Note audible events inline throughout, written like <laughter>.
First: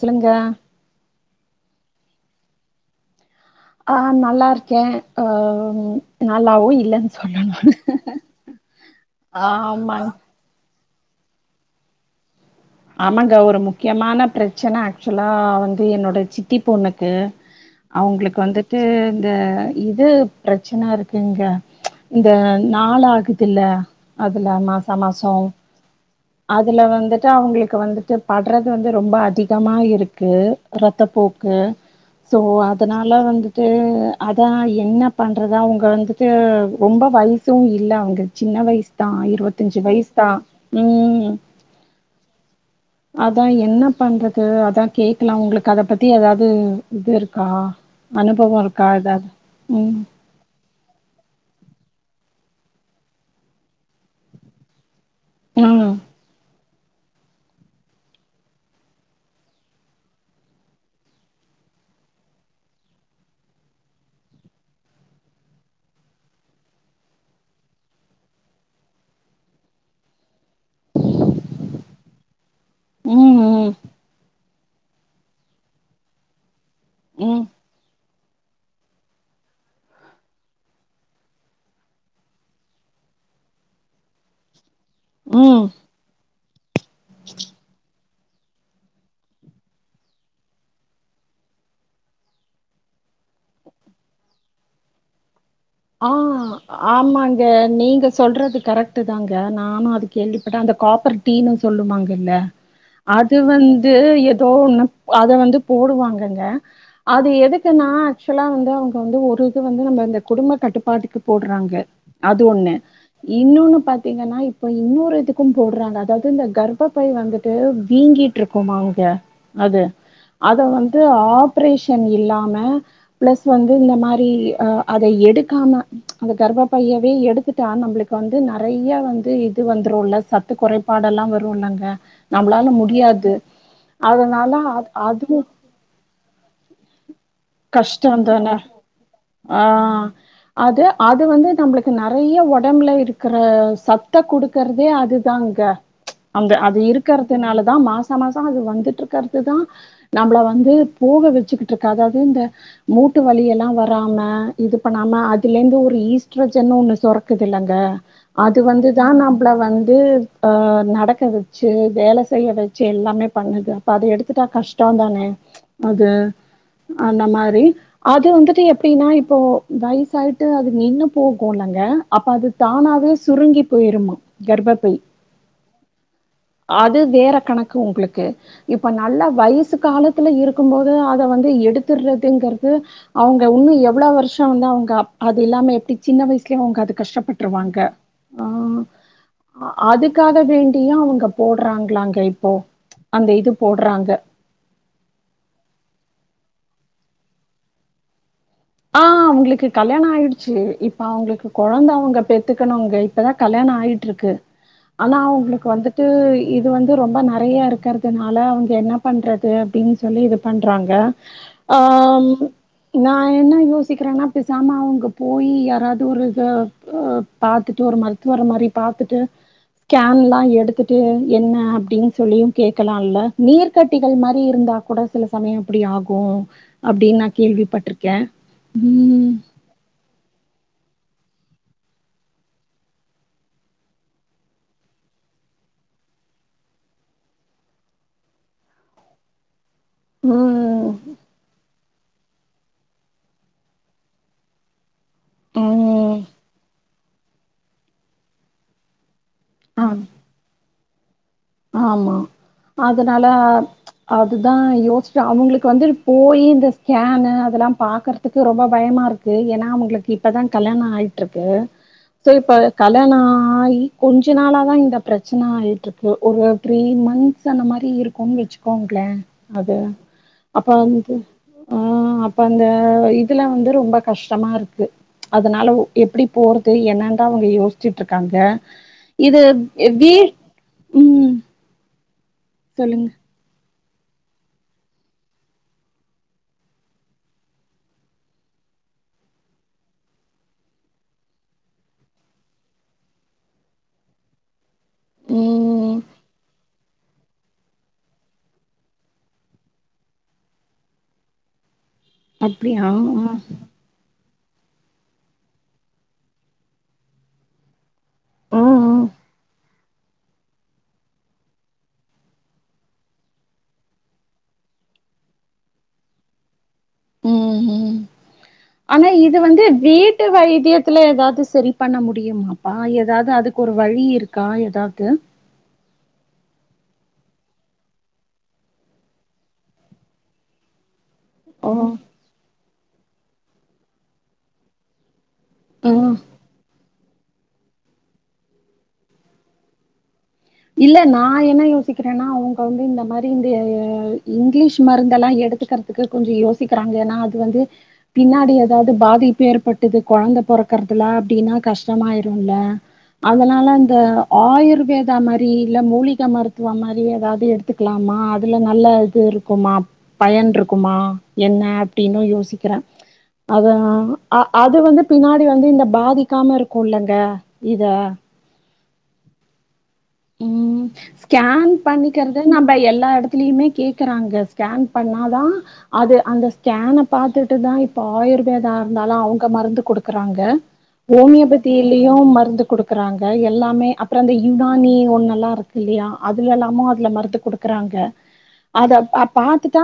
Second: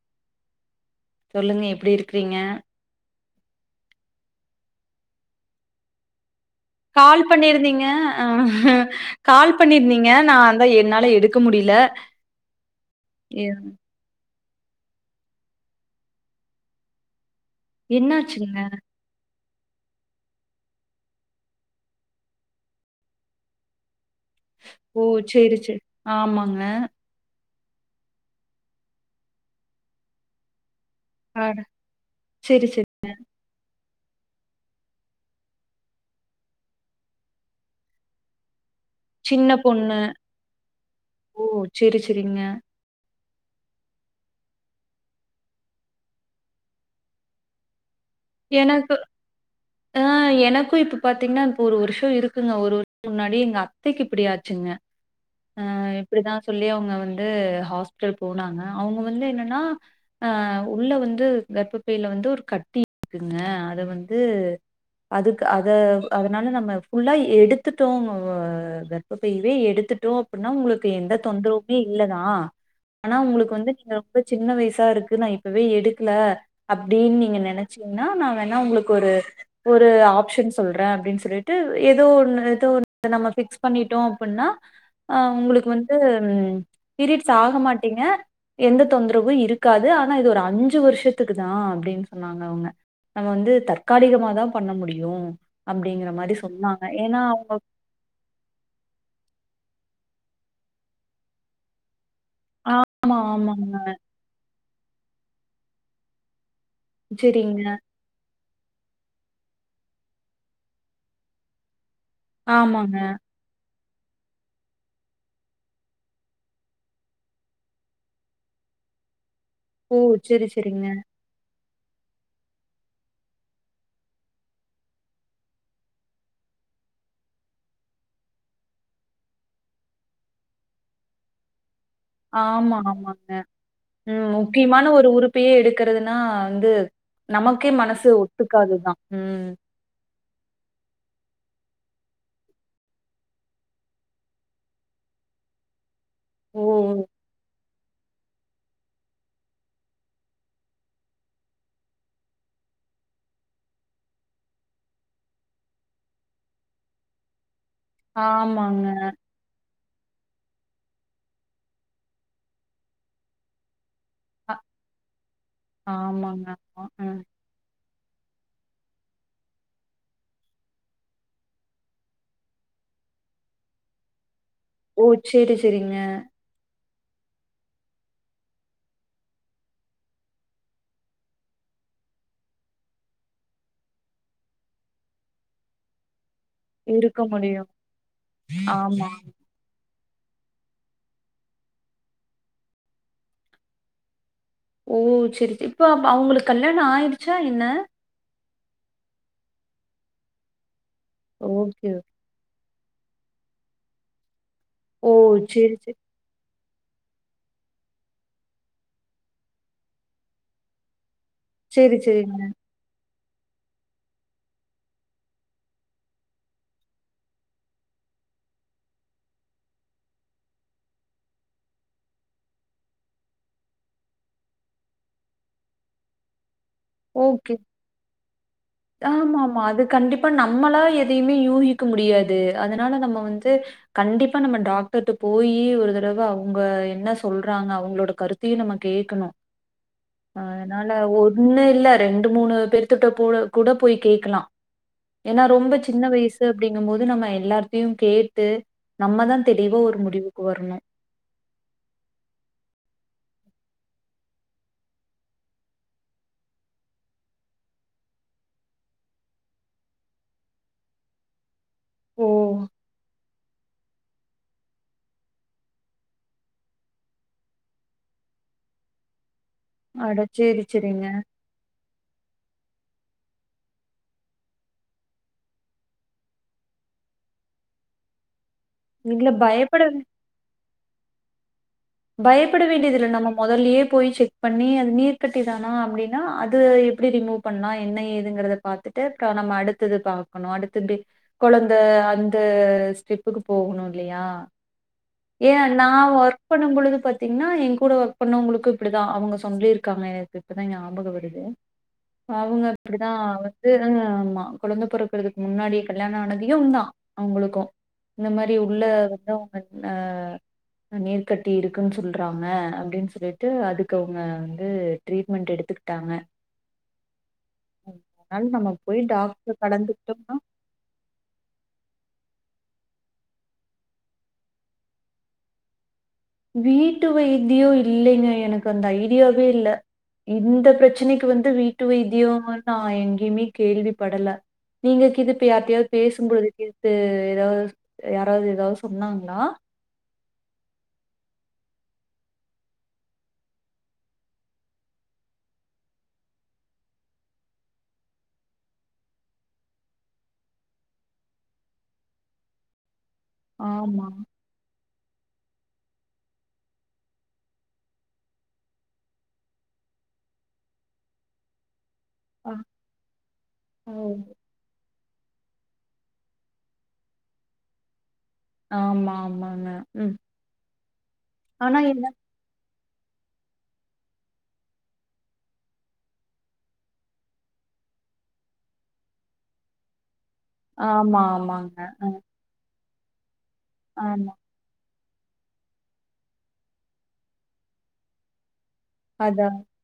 சொல்லுங்க சொல்லுங்க எப்டி இருக்றீங்க ஆ நல்லா இருக்கே ஆ நல்லாவுய் கால் பண்ணீர்ந்தீங்க ஆ கால் ஆமாங் பண்ணீர்ந்தீங்க நான் தா என்னால எடுக்க முடில ஆமாங்க ஒரு முக்கியமான ப்ரச்சன ஆக்சுலா வந்து என்னோட சித்தி பொண்ணுக்கு அவுங்ளுக்கு என்னாச்சுங்க வந்துட்டு இந்த இது பிரச்சன இருக்குங்க ச் இந்த நாள் ஆகுதுல்ல அதுல மாச ஓ மாசோ சேரி சேரி ஆமாங்க அதுல வந்து டு அவுங்குளுக்கு வந்துட்டு பட்றது வந்து ரொம்ப அதிகமா இருக்கு ரத்தப்போக்கு அட சோ சேரி சேரி அதனா ல்லா வந்துட்டு அதா என்ன பண்றது அவுங்க வந்துட்டு ரொம்ப வய்சு இல்ல அவுங்க சின்ன வய்சுதா சின்ன இருவத்தஞ்சு பொண்ணு வய்சுதா ம் ஓ சேரி சேரிங்க அதா என்ன பண்றது அதா கேக்கலா உங்களுக்கு அத பத்தி எதாது இது இருக்கா அனுபவோ இருக்கா எனக்கு எதாது ம் ஆ எனக்கு இப்ப ப்ப பாத்தீங்கனா இப்போ ஒரு வர்ஷோ இருக்குங்க ஒரு வர்ஷோ முன்னாடி எங்க அத்தைக்கு இப்டியாச்சுங்க ஆ உம் இப்டிதா சொல்லி அவங்க வந் து ஹாஸ்பிடல் போனாங்க அவுங்க வந்து என்னன்னா ஆ உள்ள வந்து கர்ப்பப்பைல வந்து ஒரு கட்டி இருக்குங்க அத வந்து அதுக்கு அத அதனால நம்ம ஃபுல்லா எடுத்துட்டோ ஆ இப்ப இவே எடுத்துட்டோ அப்டின்னா உங்களுக்கு எந்த தொந்தரவுமே இல்லதா ஆனா உம் உங்ளுக்கு உம் வந்து நீங்க ரொம்ப சின்ன வய்சா இருக்கு நா இப்பவே எடுக்குல அப்டின்னு நீங்க உம் நெனைச்சீங்கன்னா நா வேணா உங்ளுக்கு ஒரு ஒரு ஆப்ஷன் சொல்றே அப்டின் சொல்லிட்டு எதோ ஒன்னு எதோ ஒன்னு நம்ம ஃபிக்ஸ் பண்ணிட்டோ அப்புன்னா அ உம் உங்களுக்கு வந்து பீரியட்ஸ் ஆக மாட்டீங்க எந்த தொந்தரவு இருக்காது ஆனா இது ஒரு அஞ்சு வர்ஷத்துக்குதா அப்டின் சொன்னாங்க அவ்ங்க நம்ம வந்து தற்காலிகமாதா பண்ண முடியு ஆ ஆமாங்க நீங்க சொல்றது கரெக்ட்டுதாங்க நானு அது கேள்விப்பட்டே அந்த காப்பர் டீனு சொல்லுவாங்கல்ல ஆமா, அது ஆமாங்க. வந்து எதோ ஒன்னு அத வந்து போடுவாங்கங்க அது சரிங்க. எதுக்குன்னா ஆக்சுவலா வந்து அவுங்க வந்து ஒரு இது வந்து நம்ம இந்த குடும்பத் கட்டுப்பாட்டுக்கு போட்றாங்க அது ஒன்னு ஆமாங்க. இன்னொன்னு பாத்தீங்கன்னா இப்ப இன்னொரு இதுக்கு போட்றாங்க அதாவது இந்த கர்ப்பப்பை வந்துட்டு வீங்கிட் போட்ருக்குமாங்க அது ஓ! சரி, அத சரிங்க. வந்து ஆப் ரேஷன் இல்லாம ப்ளஸ் வந்து இந்தமாரி அத எடுத் காம அந்த கர்ப்ப பையவே எடுத்துட்டா நம்ளுக்கு வந்து நறைய வந்து இது வந்துருல சத் சத்து குறைபாடல்லா வருல்லங்க ஆமா ஆமாங்க ம் அதனால அது முக்கியமான ஒரு அதுவும் உறுப்பையே எடுக்கறதுன்னா வந்து நமக்கே மனசு கஷ்டந்தான ஒத்துக்காதுதா ம் ஆ அது அது வந்து நம்ளுக்கு நறையா ஒடம்புல இருக்குற சத்த குடுக்கர்தே அது தாங்க அந்த அது ஓ! இருக்கறதுனால தா மாசா மாசோ அது வந்துட்டு இருக்கறதுதா நம்பள வந்து போக வெச்சுக்கிட்ருக் அதாவ் இந்த மூட்டு வலி எல்லா வராம இது பண்ணாம அதுலேந்து ஒரு ஈஸ்ட்ரஜன் ஒன்னு சுரக்குதுல்லங்க அது ஆமாங்க வந்துதா நம் நம்பள வந்து ஆ நடக்க வெச்சு வேல செய்ய வெச்சு எல்லாமே பண்ணுது அப்ப அத எடுத்து ட்டா அ கஷ்டோதானே அது ஆமாங்க ஆமா ம் அந்தமாரி அது வந்துட்டு எப்டின்னா இப்போ வய்சாய்ட்டு அது நின்னு போகுலங்க அப்ப அதுதானாவே சுருங்கி போய்ருமா கர்ப்ப ஓ செரி செரிங்க அது வேற கணக்கு உங்குளுக்கு இப்ப நல்ல வயசு காலத்துல இருக்கும் போதே அத வந்து எடுத்துர்றதுங்றது அவுங்க உன்னு எவ்ளோ வர்ஷோ வந்து அவுங்க அப் அது இல்லாம எப்டி சின்ன வயசுலயே அவுங்க அது இருக்க முடியும் கஷ்டப்பட்ருவாங்க ஆ ஆமா அ அதுக்காக வேண்டியு அவுங்க போட்றாங்ளாங்க இப்போ அந்த இது போட்றாங்க ஓ சரி ச இப்போ ப அவுங்களுக்கு கல்யாண ஆயிடுச்சா என்ன ஆ அவுங்களுக்கு கல்யாண ஆய்டுச்சு இப்ப அவுங்களுக்கு ஓகே கொழந்த அவங்க பெத் துக்கணுங்க இப்பதா கல்யாண ஆய்ட்ருக்கு ஓ ஆனா அவுங்களுக்கு சரி சரி வந்துட்டு இது வந்து ரொம்ப நெறய இருக்கறதுனால அவுங்க என்ன பண்றது அப்டின் சொல்லி இது பண்றாங்க சரி அம் சரிங்க நா யோசிக்கிறேனா பேசாம அவுங்க போயி யாராது ஒரு த அ பாத்துட்டு ஒரு மருத்துவர மாரி பாத்துட்டு கேன்லா எடுத்துட்டு என்ன அப்டின் சொல்லியு கேட்கலால்ல நீர் கட்டிகள் மாரி இருந்தா கூட சில சமய அப்டி ஆகு அப்டி நா ஓகே கேள்விப்பட்ருக்கே ஆம அது கண்டிப்பா நம்மளா எதையுமே யூகிக்க முடியாது அதனால நம்ம வந்து கண்டிப்பா நம்ம டாக்டர்ட்ட போயி ஒரு தடவ அவுங்க என்ன சொல்றாங்க அவுங்களோட கருத் தயு நம்ம கேக்கணு அ ம் அதனால ஒண்ணு ரெண்டு மூணு பெத்துட்டப் புட கூட போய் கேக்லா ஏன்னா ரொம்ப சின்ன ம் வயசு அப்டிங்கு போது நம்ம எல்லாத்தையு கேட்டு நம்மதா தெளிவா ஒரு ஆம் முடிவுக்கு வரணு ஆமா அதனால அதுதா யோசிச்ச அவுங்களுக்கு வந்து போயி இந்த ஸ்கேனு அதெல்லா பாக்ற துக்கு ரொம்ப பயமா இருக்கு ஏன்னா அவுங்களுக்கு இப்ப தா கல்யாண ஆய்ட்ருக்கு ஓ சோ இப்ப கல்யாண ஆகி கொஞ்ச நாளா தா இந்த பிரச்சன ஆயிட்டுருக் கு ஒரு த்ரீ மந்த்ஸ் அந்த மாரி இருக்கும் வச்சுக்கோங்ளே அது அட சேரி அப்ப சேரிங்க வந்து ஆ அப்ப அந்த இதுல வந்து ரொம்ப கஷ்டமா இருக்கு அதனாலஒ எப்படி போறது என்னான் தா அவுங்க யோசிச்சுட்ருக்காங்க இல்ல இது பயப்பட வ் வீ ம் பயப்பட வேண்டியதில்ல சொல்லுங்க நம்ம மொதல்லயே போய் செக் பண்ணி அது நீர்கட்டி தானா அப்டினா அது எப்டி ரிமூ பண்லா என்ன ஏதுங்கிறத பாத்துட்டு க நம்ம அடுத்தது பாக்கணு அடுத்த <unintelligible> கொழந்த அந்த ஸ்டெப்புக் போகணு இல்லயா ஏ நா ம் ஒர் பொழுது பாத்தீங்னா என் கூட ஒர்க் பண்ணவங்களுக்கு இப்டிதா அவுங்க சொல்லிருக்காங்க எனக்கு இப்பதா ஞாபக வருது அவுங்க அப்டியா அப்டிதா வந்து அ ஆமா கொழந்த பொறக்கறதுக்கு முன்னாடி கல்யாண ஆனதியும் தா அவுங்களுக்கு இந்த மாரி உள்ள <inaudible> ம் ம் நீர்க் கட்டி இருக்குன் சொல்றாங்க அப்டின் சொல்லிட்டு அதுக்கு அவுங்க வந்து ட்ரீட்மெண்ட் எடுத்துக்கிட்டாங்க ம் அன் நம்ம போய் டாக்டர கலந்துக்ட்டோம்னா த்துல எதாது சரி பண்ண முடியுமாப்பா எதாது அதுக்கு ஒரு வழி இருக்கா எதாவ்து வீட்டு வைத்தியோ இல்லங்க எனக்கு அந்த ஐடியாவே இல்ல இந்த பிரச்சனைக் கு வந்து ஓ வீட்டு வைத்தியோ நா எங்கேயுமே கேள்வி படல நீங்க கிது இப்ப யார்ட்டயாது ம் பேசும் போது கேட்டு எதாவ் யாராவது எதாவது சொன்னாங்ளா இல்ல நா என்ன யோசிக்கிறேன்னா அவுங்கவுங்க இந்த மாரி இந்த இங்கிலீஷ் மருந்தெலா எடுத்துக்கற க்கு கொஞ்ச யோசிக்கிறாங்க ஏன்னா அது வந்து பின்னாடி எதாவது பாதிப்பு ஏற்பட்டது கொழந்த பொறக்கறதுல அப்டின்னா கஷ்டமாயிருல்ல அதனால அந்த ஆமா ஆயுர்வே தா மாரி இல்ல மூலிக மருத்துவ மாரி எதாவது எடுத்துக்கலாமா அதுல நல்ல இது இருக்குமா பயன் இருக்குமா என்ன அப்டின்னு ஆ யோசிக்கிற அதனா ஓ அ அது வந்து பின்னாடி வந்து இந்த பாதிக்காம இருக்குஇல்லங்க இத ஆமா ஆமான்ன ம் ஸ்கேன் என்ன பண்ணிக் கரெ டாநம்ம எல்லா எடத்துலயுமே கேக்கறாங்க ஸ்கேன் பண்ணாதா அது அந்த ஸ்கேன பாத்துட்டுதா இப்ப ஆயுர்வேதா இருந்தாலும் அவங்க மருந்து குடுக்குறாங்க ஆமா ஆமாங்க ஹோமியோபத்திலயு மருந்து கொடுக்குறாங்க எல்லாமே அப்பற ஆமா அந்த யுனா னி ஒன்னுலா இருக்குல்லயா அதுலலாமு அதுல மருந்து குடுக்குறாங்க அத அதா பாத்துட் தா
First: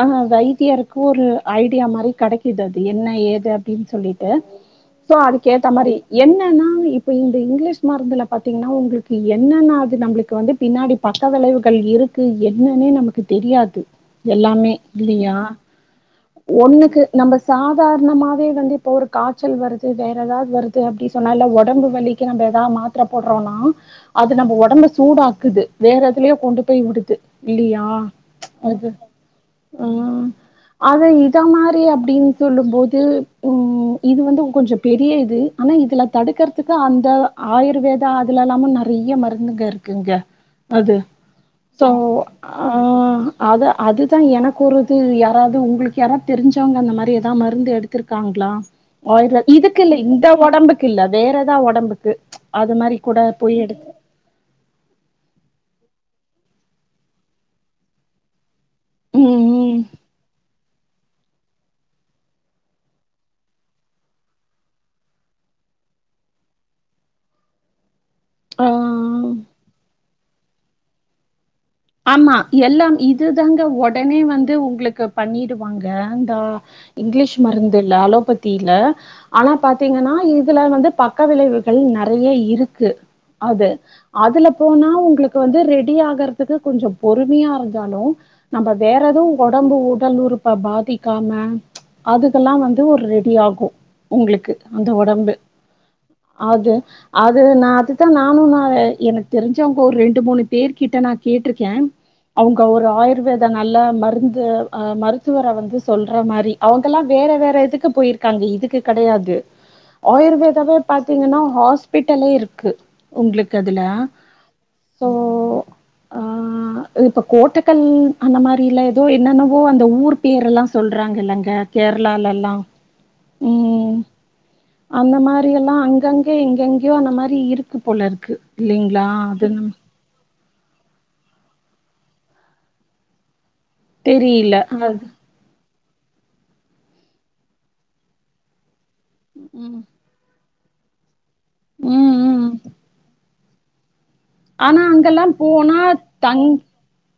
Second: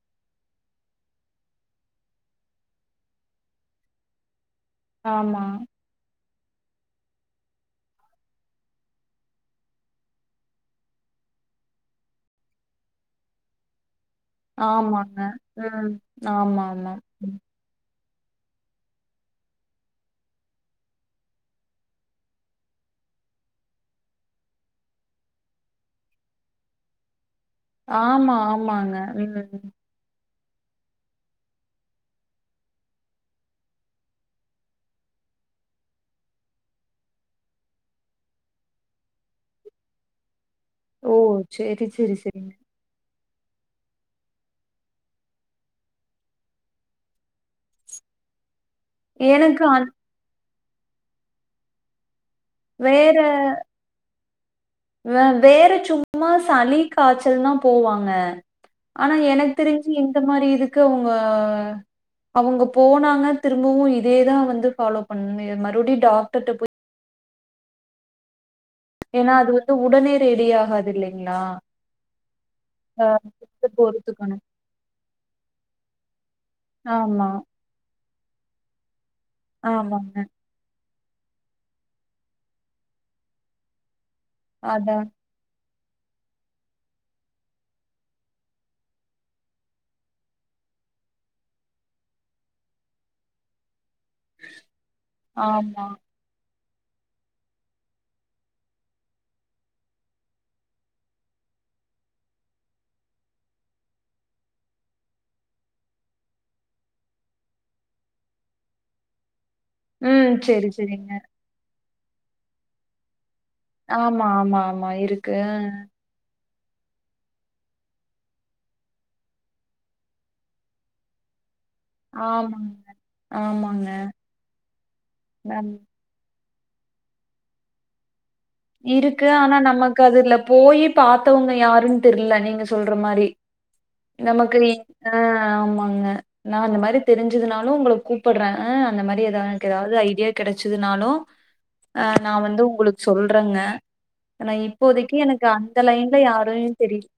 அந்த வைத்தியருக்கு ஒரு ஐடியா மாரி கெடைக்குது அது என்ன ஏது அப்டின் சொல்லிட்டு டு சோ ஆமா அதுக்கு ஏத்த மாரி என்னன்னா இப்ப இந்த இங்கிலீஷ் மருந்துல பாத்தீங்கன்னா உங்களுக்கு என்னன்னா அது நம்மளுக்கு வந்து பின்னாடி பக்க விளைவுகள் இருக்கு என்னன்னே நமக்கு தெரியாது எல்லாமே ஆமாங்க இல்லையா ம் ஆமா ஆமா ஒண்ணுக்கு நம்ம ம் சாதாரணமாவே வந்து இப்போ ஒரு காய்ச்சல் வருது வேற எதாது வருது அப்டி சொன்னால ஒடம்பு வலிக்கு நம்ம எதாவது மாத்திரை போடுறோனா அது நம்ம உடம்ப சூடாக்குது வேற எதுலயோ கொண்டு போய் விடுது இல்லியா ஆமா அது ஆமாங்க ம் ஆ அத இத மாரி அப்டின்னு சொல்லும்போது உம் இது வந்து கொஞ்ச பெரிய இது ஆனா இதுல தடுக்கறதுக்கு அந்த ஆயுர்வேதா அதுல இல்லாம ந நெறைய மருந்துங்க இருக்குங்க அது ஓ சரி சோ சரி சரிங்க ஆ அத அதுதா எனக்கு ஒருது யாராவது உங்களுக்கு யாரா தெரிஞ்சவங்க அந்த மாரி எதா மருந்து எடுத் துருக்காங்களா ஆயுர்வேத எனக்கு இதுக்கு அந் இல்ல இந்த ஒடம்புக்கு இல்ல வேற ஈதா ஒடம்புக்கு அது மாரி வேற கூட போய் எடுத் வேற சும்மா சளி காச்சல்னா போவாங்க ஆனா ம் எனக்கு ம் தெரிஞ்சு இந்த மாரி இதுக்கு உங்க அவுங்க போனாங்க திரும்பவு இதேதா வந்து ஃபாலோ பண்ணி மறுபடியு டாக்டர்ட போய் ஆ ஏனா அது வந்து உடனே ரெடி ஆகாது இல்லைங்களா ஆமா எல்லா ஆ இதுதாங்க ஒடனே போறதுக்கான வந்து உங்களுக்கு பண்ணிடுவாங்க தா ஆமா இங்கிலீஷ் மருந்து இல்ல அலோபத்தில ஆனா பாத்தீங்கன்னா ஆமாங்க. இ இதுல வந்து பக்க விளைவுகள் நெறையி இருக்கு அது அதுல போனா அதான் உங்களுக் கு வந்து ரெடி ஆகுறதுக்கு கொஞ்ச பொறுமையா இருந்தாலு நம்ம வேற எதுவு ஒடம்பு உடல் உறுப்ப பாதிக்காம அதுக்கெல்லா வந்து ஒரு ரெடி ஆகு உங்களுக்கு அந்த ஒடம்பு ஆமா. அது அது நா அதுதா நானு நா எனக்கு தெரிஞ்சவங்க ஒரு ரெண்டு மூணு பேர் கிட்டனா கேட்ருக்கே அவங்க ஒரு ஆயுர்வேத நல்ல மருந்து அ மருத்துவரே வந்து சொல்ற மாரி அவுங்கல்லா வேற வேற இதுக்கு போயிருக்காங்க இதுக்கு கெடையாது ம். சரி, ஆயுர்வேதாவே சரிங்க. பாத்தீங்கன்னா ஹாஸ்பிட்டலே இருக்கு உங்களுக்கு அதுல ஆமா, ஆமா, ஆமா. ஸோ இருக்கு. ஆ இப்ப கோட்டக்கல் அந்த மாரில ஏதோ என்னன்னவோ அந்த ஊர் பேர் எல்லா சொல்றாங்கல்லங்க கேரளா எல்லா ஆமாங்க, ஆமாங்க. உம் அந்த மாரி நம் எல்லா அங்கங் க எங்கெங்கேயோ அந்த மாரி இருக்கு போல இருக்கு இல்லைங்களா இருக்கு அது ஆனா நம் நமக்கு அதுல போயி பாத்தவங்க யாருன்னு தெர்ல நீங்க சொல்ற மாரி தெரியில நமக்கு என் அ ஆமாங்க நா அந்த மாரி தெரிஞ்சதுனாலு உங்கள கூப்படுற ஆ அந்த மாரி ஏதாவ எனக்கு ம் ஏதாவது ஐடியா கிடைச்சதுனாலு அ ம் நா ம் வந்து உங்களுக்கு சொல்றங்க ஆனா இப்போதைக்கி அங்கெல்லா எனக்கு போனா அந்த லைன்ல யாரையு தெரியுது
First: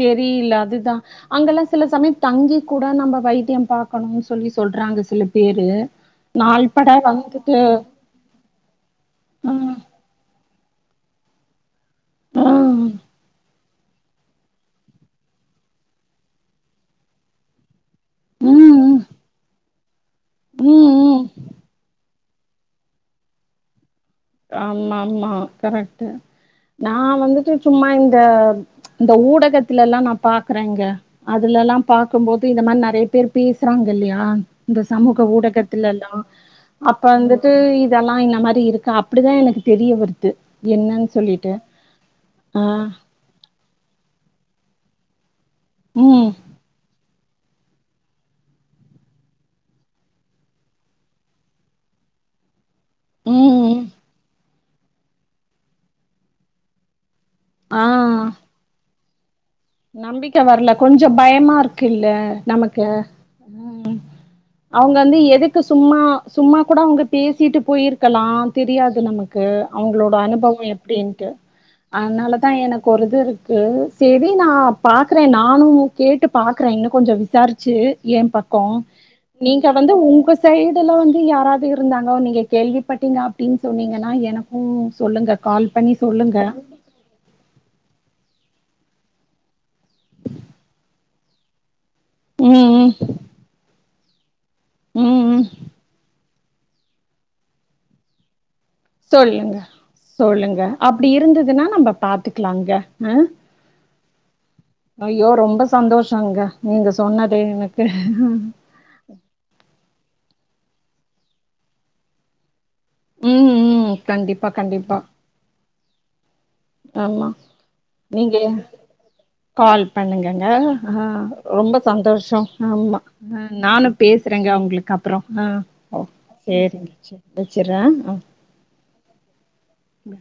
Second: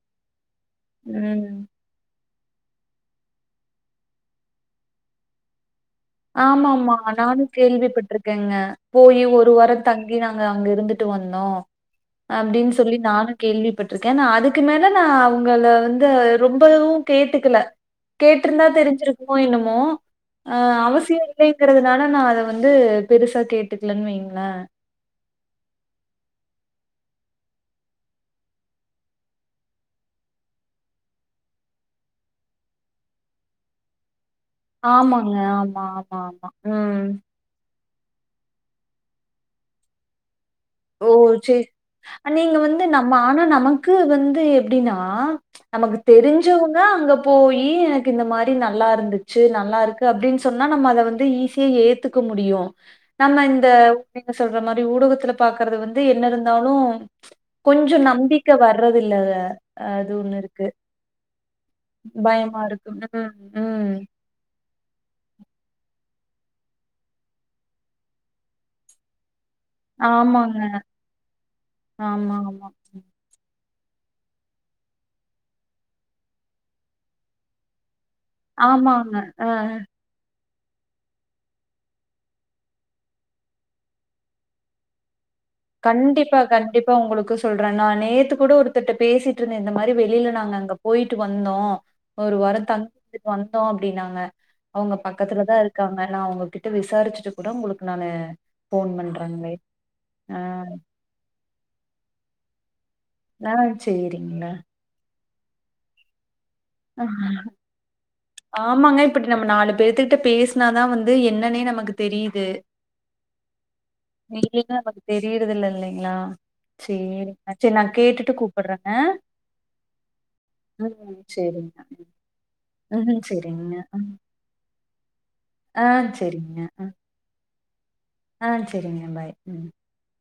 தெரில அதுதா அங்கெல்லா சில சமய தங்கி கூட நம்ம வைத்தியோ பாக்கணு சொல்லி சொல்றாங்க சில பேரு ஆமா நாள்பட மா நானு வந்துட்டு கேள்விப்பட்டிருக்கங்க போயி் ஒரு வார ம் தங் கி நாங்க அங்க இருந்துட்டு வந்தோ அப்டின்னு ம் சொல்லி நானு கேள்விப் பட்டுருக்க நா அதுக்கு மேல நா அவங்கள வந்து ரொம்பவு கேட்டுக்கில ம் கேட்டிருந்தா ம் தெரிஞ்சிருக்குமோ என்னமோ அ அவ ம் வசியோ ம் இல்லங்கிறதுனால நா அத வந்து பெருசா கேட்டுக்கிலன்னு வைங்க ஆமா ஆமா கரெக்ட் நா வந்துட்டு சும்மா இந்த இந்த ஊடகத்தில்ல எல்லா நா பாக்குறங்க அதுலல்லா பாக்கு போது இந்த மாரி நெறைய பேர் பேசுறாங்க இல்லையா இந்த சமூக ஆமாங்க. ஆமா, ஊடகத்துலல்லா ஆமா, ஆமா. அப்ப ம். வந்து இதெல்லா இந்த மாரி இருக்க அப்டிதா எனக்கு தெரிய வருது என்னன்னு ஓ சொல்லிட்டு சேரி நீங்க ஆ வந்து நம் ஆனா நமக்கு வந்து எப்டினா நமக்கு ம் தெரிஞ்சவங்க அங்க போயி எனக்கு இந்த மாரி நல்லா இருந்துச்சி நல்லா இருக்கு அப்டின்னு சொன்னா நம்ம அத வந்து ஈஸியா ஏத் த்துக்க முடியு நம்ம இந்த ம் பிள்ளைங்க சொல்ற மாரி ஊடகத்துல பாக்குறது வந்து என்ன இருந்தாலு ஆ கொஞ்சோ நம்பிக்க வர்றது இல்ல வ நம்பிக்க வரல கொஞ்சோ பயமா இருக்கு இல்ல பயமா நமக்கு இருக்கு. ம், ம். உம் அவங்க வந்து எதுக்கு சும்மா சும்மா கூட அவங்க பேசிட்டு போயிருக்கலா தெரியாது நமக்கு அவங்களோட ஆமாங்க. அனுபவோ எப்டின்டு ஆமா, அதனாலதா ஆமா. எனக்கு ஒரு இது இருக்கு சேரி நா பாக்குற நானு கேட்டு பாக்குற இன்னு கொஞ்சோ விசாரிச்சி ஏ பக் கோ ஆமாங்க. அ. நீங்க வந்து உங்க சைடுல வந்து யாராவது இருந்தாங்க நீங்க கேள்விப்பட்டீங்க அப்டின்னு சொன்னிங்கன்னா எனக்கு சொல்லுங்க கால் பண்ணி சொல்லுங்க இப்ப உங்களுக்கு சொல்ற நா நேத்து கூட ஒருத்தர்கிட்ட பேசிட்டு இருந்தே இந்த மாறி வெளியில நாங்க அங்க போயிட்டு வந்தோ ஒரு ம் வாரோ ம் தங்கிட்டு வந்தோ அப்டின்னாங்க அவங்க ம் ம் பக்கத்துல தா இருக்காங்க நா அவங்க கிட் ட விசாரிச்சிட்டு கூட உங்களுக்கு நானு போன் பண்ற சொல்லுங்க அந்மாறி சொல்லுங்க அப்டி இருந்ததுன்னா நம்ம பாத்துக்கிலாங்க அ சேரிங்க ஐயோ ரொம்ப சந்தோஷங்க நீங்க ஆஹ் சொன்னதே எனக்கு ஆமாங்க இப்ப நம்ம நாலு பேர்த்தக்கிட்ட பேசினாதா வந்து என்னன்னே நமக்கு தெரியுது ம் ம் நீ கண்டிப்பா கேக்கு கண்டிப்பா <inaudible> தெரியறதுல இல்லைங்களா ஆமா சரிங்க. சரி நான் கேட்டுட்டு நீங்க கூப்பிடுறேங்க. கால் பண்ணுங்கங்க ம் ரொம்ப சரிங்க. சந்தோஷம் ஆமா ம் சரிங்க. நானு ம் பேசுறங்க அவங்களுக்கு அப்ரோ ஆ ஓ சரிங்க. சேரி ஆ. வச்சிற ஆ சரிங்க பாய் ம் வே